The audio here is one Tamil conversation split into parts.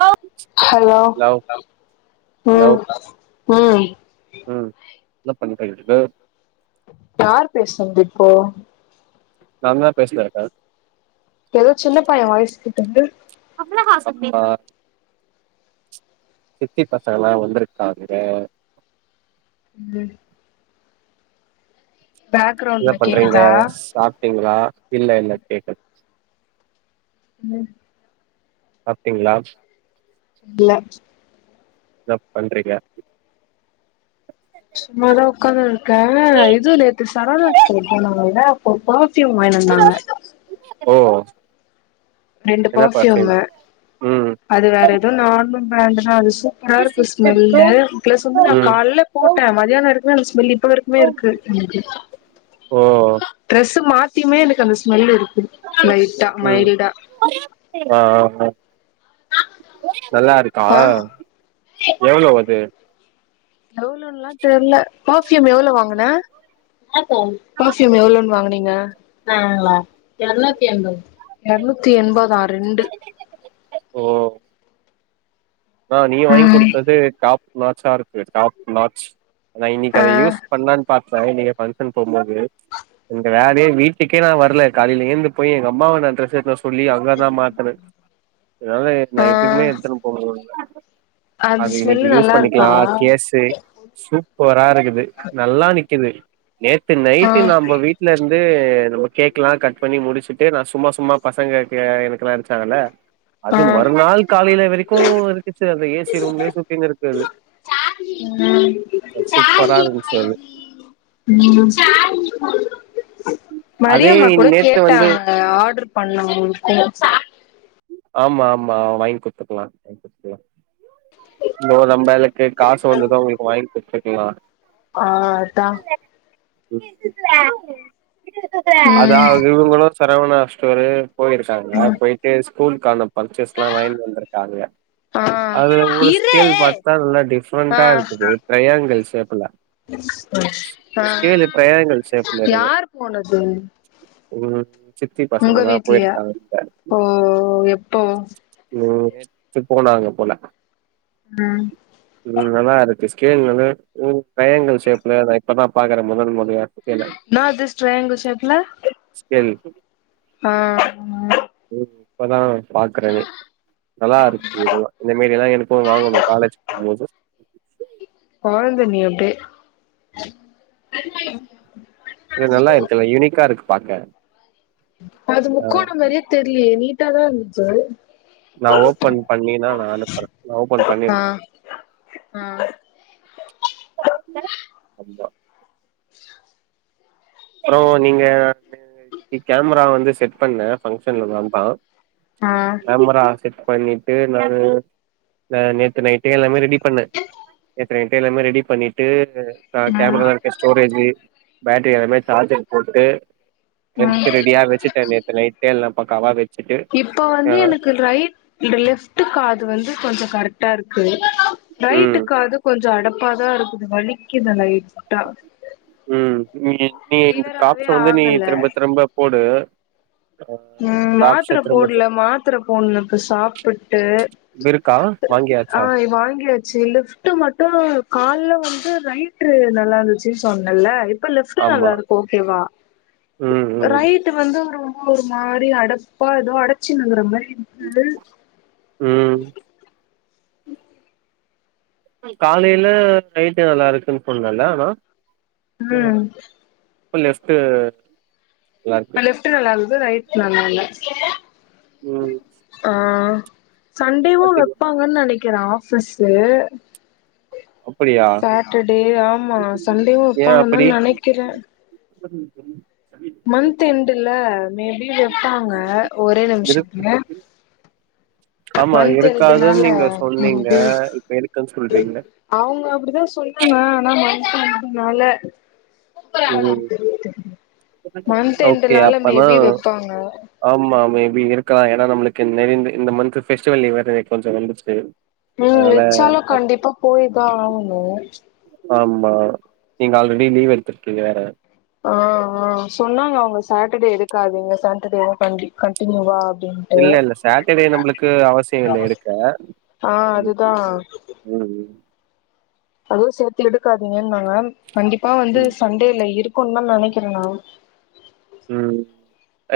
ஓ ஹலோ ம் லவ் ம் ம் என்ன பண்றீங்க யார் பேசன்து இப்போ நாந்தா பேசுன இப்ப ஏதோ சின்ன பய வாய்ஸ் கேட்டது ஆமா சித்தி பசங்கல்லா வந்துருக்காங்க ம் என்ன பேக்ரவுண்ட்ல பண்றீங்க கேக்குதா சாப்ட்டீங்ளா இல்ல இல்ல கேக்கு ம் சாப்டீங்ளா இல்ல என்ன பண்றீங்க சும்மாதா உட்காந்ருக்கே இது நேத்து சரவணா ஸ்டோர் போனோல [unintelligible] சித்தியு அவங்க மயனு இருந்தாங்க ஓ ரெண்டு என்ன பர்ஃப்யூம் பர்ஃபயூமு ம் அது வேற எதே நார்மனு பிராண்டுனா அது சூ சூப்ரா இருக்கு ஸ்மெல்லு பிளஸ் வந்து நா ம் கால்ல போட்ட மதியான வரைக்ரகு நல்லாருஞ்சு ஸ்மெல் இவர்குமே இருக்கு ஓ டிரஸ் மாத் தியுமே எனக்கு ஸ்மெல்லு இருக் கு லைட்டா மைல்டா ஆஹ் நல்லா இருக்கா ஆ எவ்ளோ அது எவ்ளோலா தெர்ல ஃபர்யூம் எவ்ளோ வாங்குன ஃபர்ஃப்யூம் எவ்ளோனு வாங்னீங்க எர்நூத்தி எம்பது எர்நூத்தி எம்பதா ரெண்டு ஓ ஆஹ் நீ வாங்கி ம் கொடுத்தது டாப் நாச்சாருக்கு டாப் நாச் நா இன்னிக்கு ஆ அத யூஸ் பண்ணலான் பாத் ஐ நீங்க ஃபங்க்ஷன் போம்போது இந்த வேலயே வீட்டுக்கே நா வரல காலைல எழுந்து போயி எங்க அம்மாவ நா‌ ட்ரெஸ் எட்னு வர சொல்லி அங்கதா மாத்துன அதான் ஆ நைட்டுக்குமே எடுத்துட்டு போகல அது ஸ்மெல்லு இன்னிக்கி யூஸ் நல்லா இருக்கா பண்ணிக்கலா கேசு சூப்பரா இருக்குது நல்லா நிக்குது நேத்து ஆ நைட்டு நாம்ப வீட்டுல இருந் து நம்ம கேக்கல்லா கட் பண்ணி முடுச்சுட்டு நா சும்மா சும்மா பசங்க எனக்குலா அடிச்சாங்கள ஆ அது மறுநாள் காலைல வரைக்கு டிப்ஸே அந்த ஏ சி ரூம் லயு சுத்தினிருந்துது ம் சூப்பரா இருந்துச்சு எனக்கு மரி‌அம்மா கூட வந்து கேட்டாங்க ஆடர் பண்ணனுன்ட்டு ஆமா ஆமா வாங்கி குத்துகலா வாங்கி குத்துகலா நோ ரொம்ப லக்கு காசு வந்தது உங்ளுகு வாங்கிகுத்து ளா ஆஹ் அதான் [unintelligible] அதா ம் இவுங்களு சரவணா ஸ்டோரு போயிருக்காங்க ம் போயிட்டு [unintelligible] காணம் பர்ச்சஸ்லா வாங்கிட்டு வந்திருக்காங்க ஆ அதுல ஒரு இரு கீழ் பாத்தா நல்லா டிஃப்ரண்ட்டா இருக்குது ட்ரையங்கல் ஸேப் ள ஆஹ் ட்ரையாங்கிள் ஷேப்ல இருக்கு யார் போனது ம் சித்தி உங்க பசங்கல்லா வீட்லையா போயிருக்காங்க ஓ எப்போ ம் நேத்து போனாங்க போல உம் நல்லா இருக்கு ஸ்கேல் ட்ரையங்கள் ஷேப்ல நான் இப்பதான் பாக்குறேன் முதன் முறையா ஸ்கேல இன்னது ட்ரைங்குல் ஷேப்புல [unintelligible] ஆஹ் இப்பதான் பாக்குறேனே நல்லா இருக்கு இதெல்லாம் இந்த மேரி எல்லாம் எனக்கு வாங்கணும் காலேஜ் போகும்போது [unintelligible] இது நல்லா இருக்கல்லாம் யூனிக்கா இருக்கு பாக்க அது ஆ முக்கோணம் மரியித் தெரிலயே நீ நீட்டா தான் இருந்துச்சு நான் ஓபன் பண்ணனா நான் அனுப்புறேன் நான் ஓபன் ஆ பண்ணிருக்கேன் ஆ அப்புறம் நீங்க இன்னைக்கு கேமரா வந்து செட் பண்ணேன் பங்க்ஷன்ல நான் தான் ஆ கேமரா செட் பண்ணிட்டு நான் நேத்து நைட்டே எல்லாமே ரெடி பண்ணேன் நேத்து நைட்டே எல்லாமே ரெடி பண்ணிட்டு ஆஹ் ம் கேமரால இருக்க ஸ்டோரேஜ் பேட்டரி எல்லாமே போட்டு எடுத்து ம் ரெடியா வெச்சிட்டேன் நேத்து நைட்டே எல்லாம் பக்காவ ரெ இப்ப வந்து எனக்கு ரைட் லெஃப்ட் காது வந்து கொஞ்சம் கரெக்ட் டா இருக்கு ம் ரைட்டுக்காது கொஞ்சம் அடப்பு [unintelligible] தான் இருக்கு வலிக்குது [unintelligible] உம் நீ நீ இந்த கிளியராவே டிராப்ஸ் வந்து நீ ஆகல திரும்ப திரும்ப போடு உம் டாப்ஸ மாத்திர திரும்ப போடல மாத்திர போடனும் இப்ப சாப்பிட்டு. திரும்ப இருக்கா வாங்கியாச்சா ஆஹ் வாங்கியாச்சு லிப்ட் மட்டும் கால்ல வந்து ரைட்டுரு நல்லா இருந்துச்சு சொன்ன இல்ல இப்ப லெப்டுல நல்லா ஆமா இருக்கு ஒகே வ ம் ம் ரய்டு வந்து ஒரு ஒரு மாதிரி அடப்பா ஏதோ அடைச்சுனு இருக்குன மாரி உம் ம் உம் காலையில நைட்டு நல்லா இருக்குன்னு சொன்னல ஆனா ம். உம் லெஃப்ட் நல்லா இருக்கு லெஃப்டு நல்லா இருந் ரைட்டு நல்லா இல்ல ம் ஆ சண்டேவும் பாத்தீங்க வெப்பாங்கன்னு நெனைக் கிரா ஆபீஸு அப்படியா சாட்டர்டே ஆமா சண்டேவும் வப்பாங்கன்தா நெனக்கிறே சரிங்க சரிங் மந்த் என்டு இல்ல மே பி விட்டாங்க ஒரே இருக்கு நிமிஷத்துக்கு ஆமா மந்த் எண்டு இருக்காதுன்னு நாளா நீங்க சொன்னீங்க இப்ப இருக்குன்னு சொல்றீங்க [unintelligible] அவுங்க அப்டிதா சொன்னாங்க ஆனா இதுனால ம் மந்து எண்டு ஓகே நாள அப்பனா மேபி வெப்பாங்க அப்டி இருக்கலா ஏன்னா நம்மளுக்கு இந்த இந் இந்த மந்த் பெஸ்டிவல் லீவு வேற கொஞ்சோ வந்துச்சு உம் அதனால வெச்சாலு கண்டிப்பா போயிதா ஆகணு ஆமா நீங்க ஆல்ரெடி லீவ் எடுத்துருக்கீங்க வேற ஆ ஆ சொன்னாங்க அவுங்க ஃசாட்டர்டே எடுக்காாதீங்க ஃசாட்டர்டே கண்டி கண்டிநியுவா இல்ல இல்ல சாட்டர்டே நம்மளுக்கு அவசியோ இல்ல எடுக்க ஆ ம் அதுதா ம் அதுவு சேத்து எடுக்காதீங்கன்னுனாங்க கண்டிப்பா வந்து ம், சண்டேல இருக் கொன்ன நெனக்கிறேனா உம்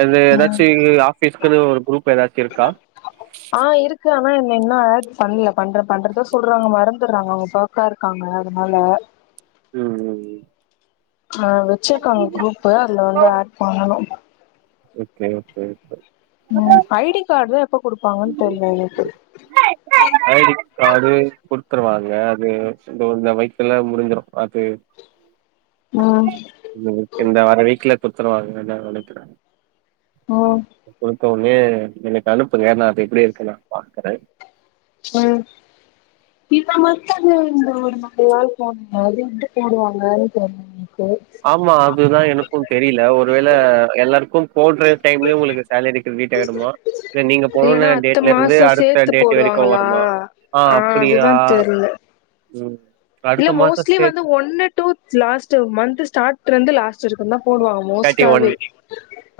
அது எதாச்சு ஆஃபிஸ்க் க்கது ஒரு குருப் இப்ப எதாச்சு இருக்கா இருக்கு ஆ என்ன இன்னு ஆட் பண்ல பண்ற பண்றதா சொல்றாங்க மறந்துறாங்க அவுங்க ஃபோக்கா இருக்காங்க அதுனால உம் உம் உம் ஆ வச்சிற்காங்க குரூப்பு அதுல வந்து ஆட் பண்ணனு okay okay okay um I D காட்தா இப் எப்ப குடுப்பாங்கனு தெர்ல எனக்கு காடு குடுத்துருவாங்க அது இந்த வைக்குல முடிஞ்சிரு அது உம் இந்த இந்த வர்ற வீக்ல குடுத்துருவாங்கனுதா நெனக்குறே ஓ இப்பவே எனக்கு அனுப்புங்க நா அத எப்டி இருக்குனு நா பாக்குறே ம் இந்த மன்த்தா இந்த ஒரு மழையால போனீங்க இது எப்டி போடுவாங்கனு தெர்லங் ஆமா அதுதா எனக்கூ தெரில ஒருவேள எல்லார்க்கும் போடுற டைம்லயே உங்களுக்கு சேலரி கிரிடிட் ஆய்டுமா இல்ல நீங்க இல்லன்னா போன அத்த டேட்லருந்து மாசோ அடுத்த சேத்து டேட் வெரைக்கூ போடுவாங்களா வருமா ஆ அப்டியா அதுதா தெர்ல ம் இல்ல அடுத்த மாச மோஸ்லி வந்து சேத்து ஒன்னு டூ லாஸ்ட் மந்த் ஸ்டாட் லந்து லாஸ்ட் சிர்க்கு தா போடுவாங்க தேர்ட்டி ஒன் மோஸ்டாவே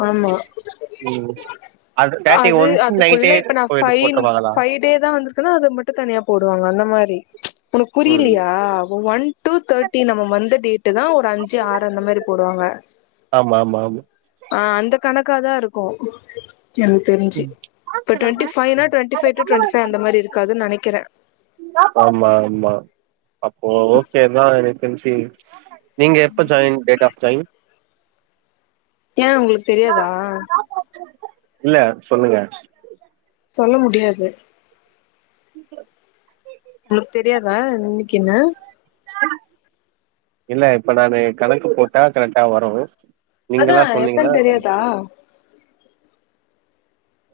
ஆமா ம் தேர்ட்டி அது ஒன்க்கு நைட்டே அதுக்குள்ள இப்ப நா போயிட்டு ஃபன் போட்ருவாங்களா ஃபய் டே தா வந்துர்கனா அது மட்டு தனியா போடுவாங்க அந்த மாரி உனுக் ம் புரிலியா ஆ ஒன் டூ தேட்டி நம்ம வந்த டேட் தா ஒரு அஞ்சு ஆறு அந்த மாறி போடுவாங்க ஆமா ஆமா ஆமா க்காதா இருக்கு எனக் தெரிஞ்சு ம். இப்ப டொன்டிஃபைவ் னா டொன்டி ஃபைவ் டூ டொன்டிசவன் இந்த மாறி இருக்காதுனு நெனைக்குறே ஆமா ஆமா அப்போ ஓகே தா எனக் தெர்ஞ்சி [inaudible] நீங்க எப்ப ஜாய்ன் டேட் ஆஃப் ஜாய்ன் ஏன் உங்களுக்கு தெரியாதா இல்ல சொல்லுங்க சொல்ல முடியாது [inaudible] உக்கு தெரியாதா என்னைக்குன்னு இல்ல இப்ப நானு கணக்கு போட்டா கரெக்டா வரும் அதான் எப்பன்னு தெரியாதா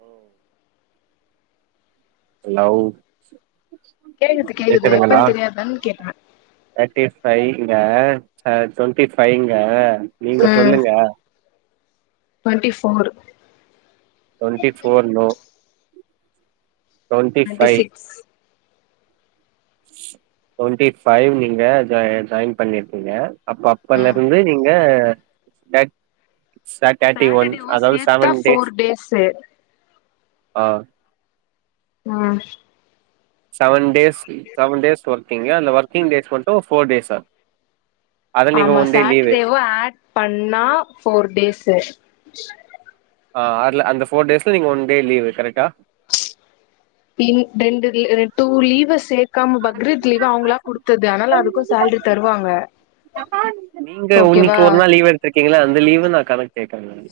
ஓ லவ் கேக்குது கேக்குது கேக்குதுங்களா எப்பன்னு தெரியாதுன்னா கேட்டன் இங்க டவெண்ட்டி பஃபைவ்ங்க நீங்க சொல்லுங்க twenty four twenty four no twenty twenty six twenty five நீங்க ஜா ஜாய்ன் பண்ணிருக்கீங்க அப்ப அப்பல ம் இருந்து நீங்க [unintelligible] சர் டர்டி ஒன் சாட்டர்டேவு அதாவது சேத்தா சவன் டேஸ் ஃபோர் டேஸு ஆஹ் ஆஹ் seven days seven days working அந்த ஒர்கிங் டேஸ் மட்டும் ஃபோர் டேஸா அத நீங்க ஆமா ஒன் டே லீவு சாட்டர்டேவு ஆட் பண்ணா ஃபோர் டேஸு [inaudible] ஆ அதுல அந்த ஃபோர் டேஸ்ல நீங்க ஒன் டே லீவு கரெக்டா இ ரெண்டு லீ டூ லீவ சேத் காம பக்ரீத் லீவ் அவுங்களா குடுத்தது அதுனால அதுக்கும் சேலரி தருவாங்க ஓகேவா த லீவ நா கணக் கேக்கறேன் நானு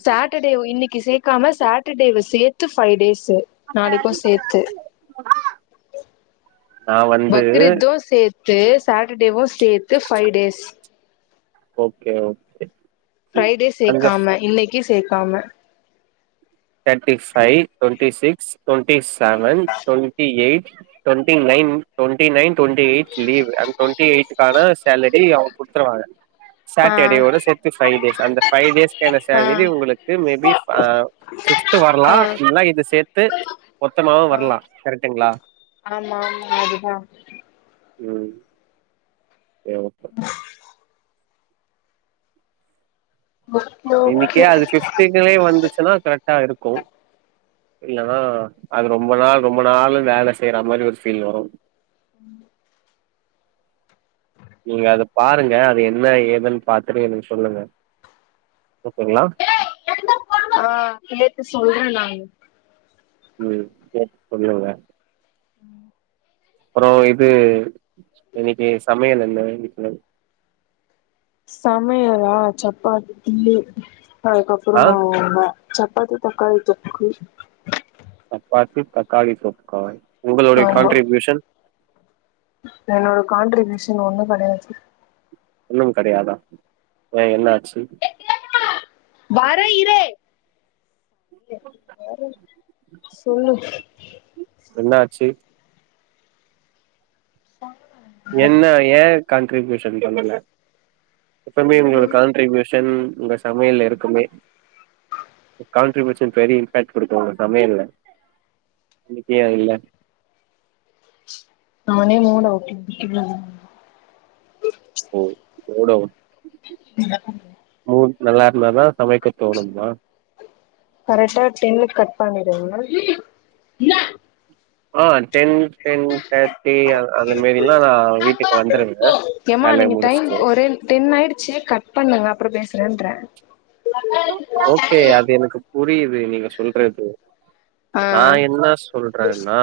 காம சாட்டர்டேவ சேத்து ஃபைவ் டேஸ் [unintelligible] நான் வந்து து சாட்டர்டேவும் சேத்து five days okay okay Friday அந்த சேக்காம இன்னைக்கு சேத் க்காம thirty five twenty six twenty seven twenty eight twenty nine twenty nine twenty eight leave அது டுவெண்டி எய்ட் காண சாலரி அவுங்க குடுத்துருவாங்க ஆ சாட்டர்டே ஓட சேத்து ஃபைவ் டேஸ் அந்த ஃபைவ் டேஸ்கான ஆ ஆ சேலரி உங்களுக்கு மேபி ஆஹ் ஃபிப்த் ஆ வரலாம் இல்லனா ஆமா இது சேத்து மொத்தமாவும் வரலாம் கரெக்டுங்களா ஆமா அதுதா உம் எவ ஓகே ஓகே இன்னிக்கே அது ஃபிப்ட்டிகுல்லயே வந்துச்சுன்னா கரெக்டா இருக்கும் இல்லன்னா அது ரொம்ப நாள் ரொம்ப நாளும் வேல செய்ற மாரி ஒரு ஃபீல் வரும் ம் நீங்க அது பாருங்க அது என்ன ஏதுன்னு பாத்துட்டு எனக்கு சொல்லுங்க ஓகேங்களா ஆ கேட்டு சொல்ற நானு உம் கேட்டு சொல்லுங்களே அப்ற இது இன்னிக்கு சமையல் என்ன வீட்ல சமையலா சப்பாத்தி இட்லி ஆ அதுக்கப்றம் வ சப்பாத்தி தக்காளி தொக்கு சப்பாத்தி தக்காளி தொக்கா உங்களுடைய ஆமா கான்ட்ரிபியூஷன் என்னோட கான்ட்ரிபியூஷன் ஒண்ணு கடையாது ஒன்னும் கடையாதா ஏ என்ன ஆச்சு வர இரு சொல்லு செரி என்ன ஏ க ன்ட்ரிபியுஷன் பண்ணல எப்பமே உங்களோட காண்ட்ரிபியூஷன் தென் உங்க சமையல்ல இருக்குமே கான்ட்ரிபியுஷன் பெரிய இம்பாக்ட் குடுக்கு உங்க சமயல்ல இன்னைக்கு ஏ இல்ல நானே மூட் அவுட்ல இருக்கே ம் [unintelligible] நல்லா இருந்தானா சமைக்க தோணும்மா கரெக்டா டென்னுக்கு கட் பண்ணிடுங்க ஆஹ் டென் டென் தேர்ட்டி அ அந்த மேரில்லா வீட்டுக்கு வந்துருங்க ஏமா வேலைய நீங்க டைம் முடிச்சுட்டு ஒரே ரெண்டர ஓகே அது எனக்கு புரியிது. து நீங்க சொல்றது. நா ஆ என்ன சொல்றனா